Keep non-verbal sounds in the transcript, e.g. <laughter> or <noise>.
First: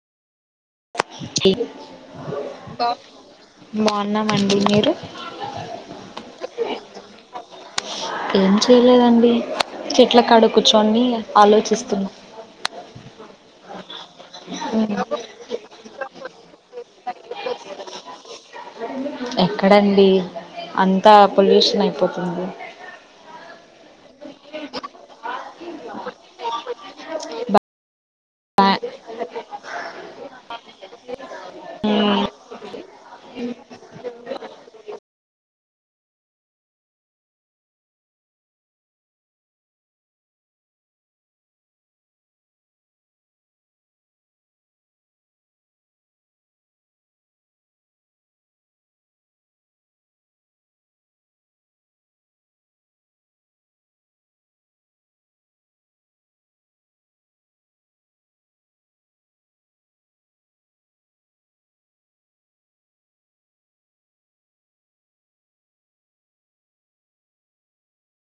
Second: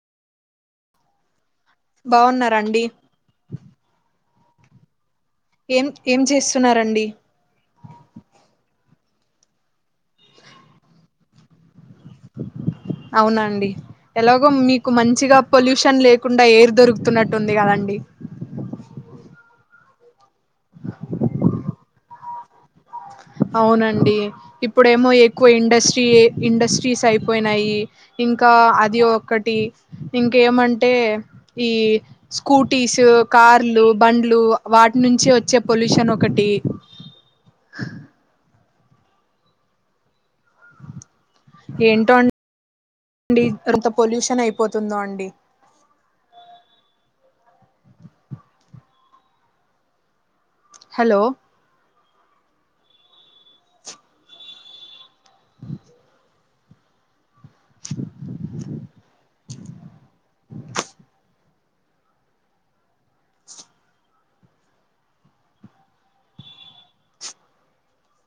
బాగున్నారాండి తన్నామండి మీరు ఏం ఏం చేస్తున్నారండి ఏం చేయలేదండి చెట్ల కాడు కూర్చొని ఆలోచిస్తున్నా అవునండి ఎలాగో మీకు మంచిగా పొల్యూషన్ లేకు కుండా ఏరు దొరుకుతున్నట్టుంది కదండి. ఎక్కడండి అంతా పొల్యూషన్ అయి పోతుంది అవునండి ఇప్పుడేమో ఎక్కువ ఇండస్ట్రీ, ఇండస్ట్రీస్ అయిపోయినాయి. ఇంకా అది ఒకటి ఇంకేమంటే ఈ స్కూటీస్ కార్లు, బండ్లు వాటి నుంచి వచ్చే పొల్యూషన్ ఒకటి ఏంటోడి అంత పొల్యూషన్ అయిపోతుందో అండి. హలో <unintelligible>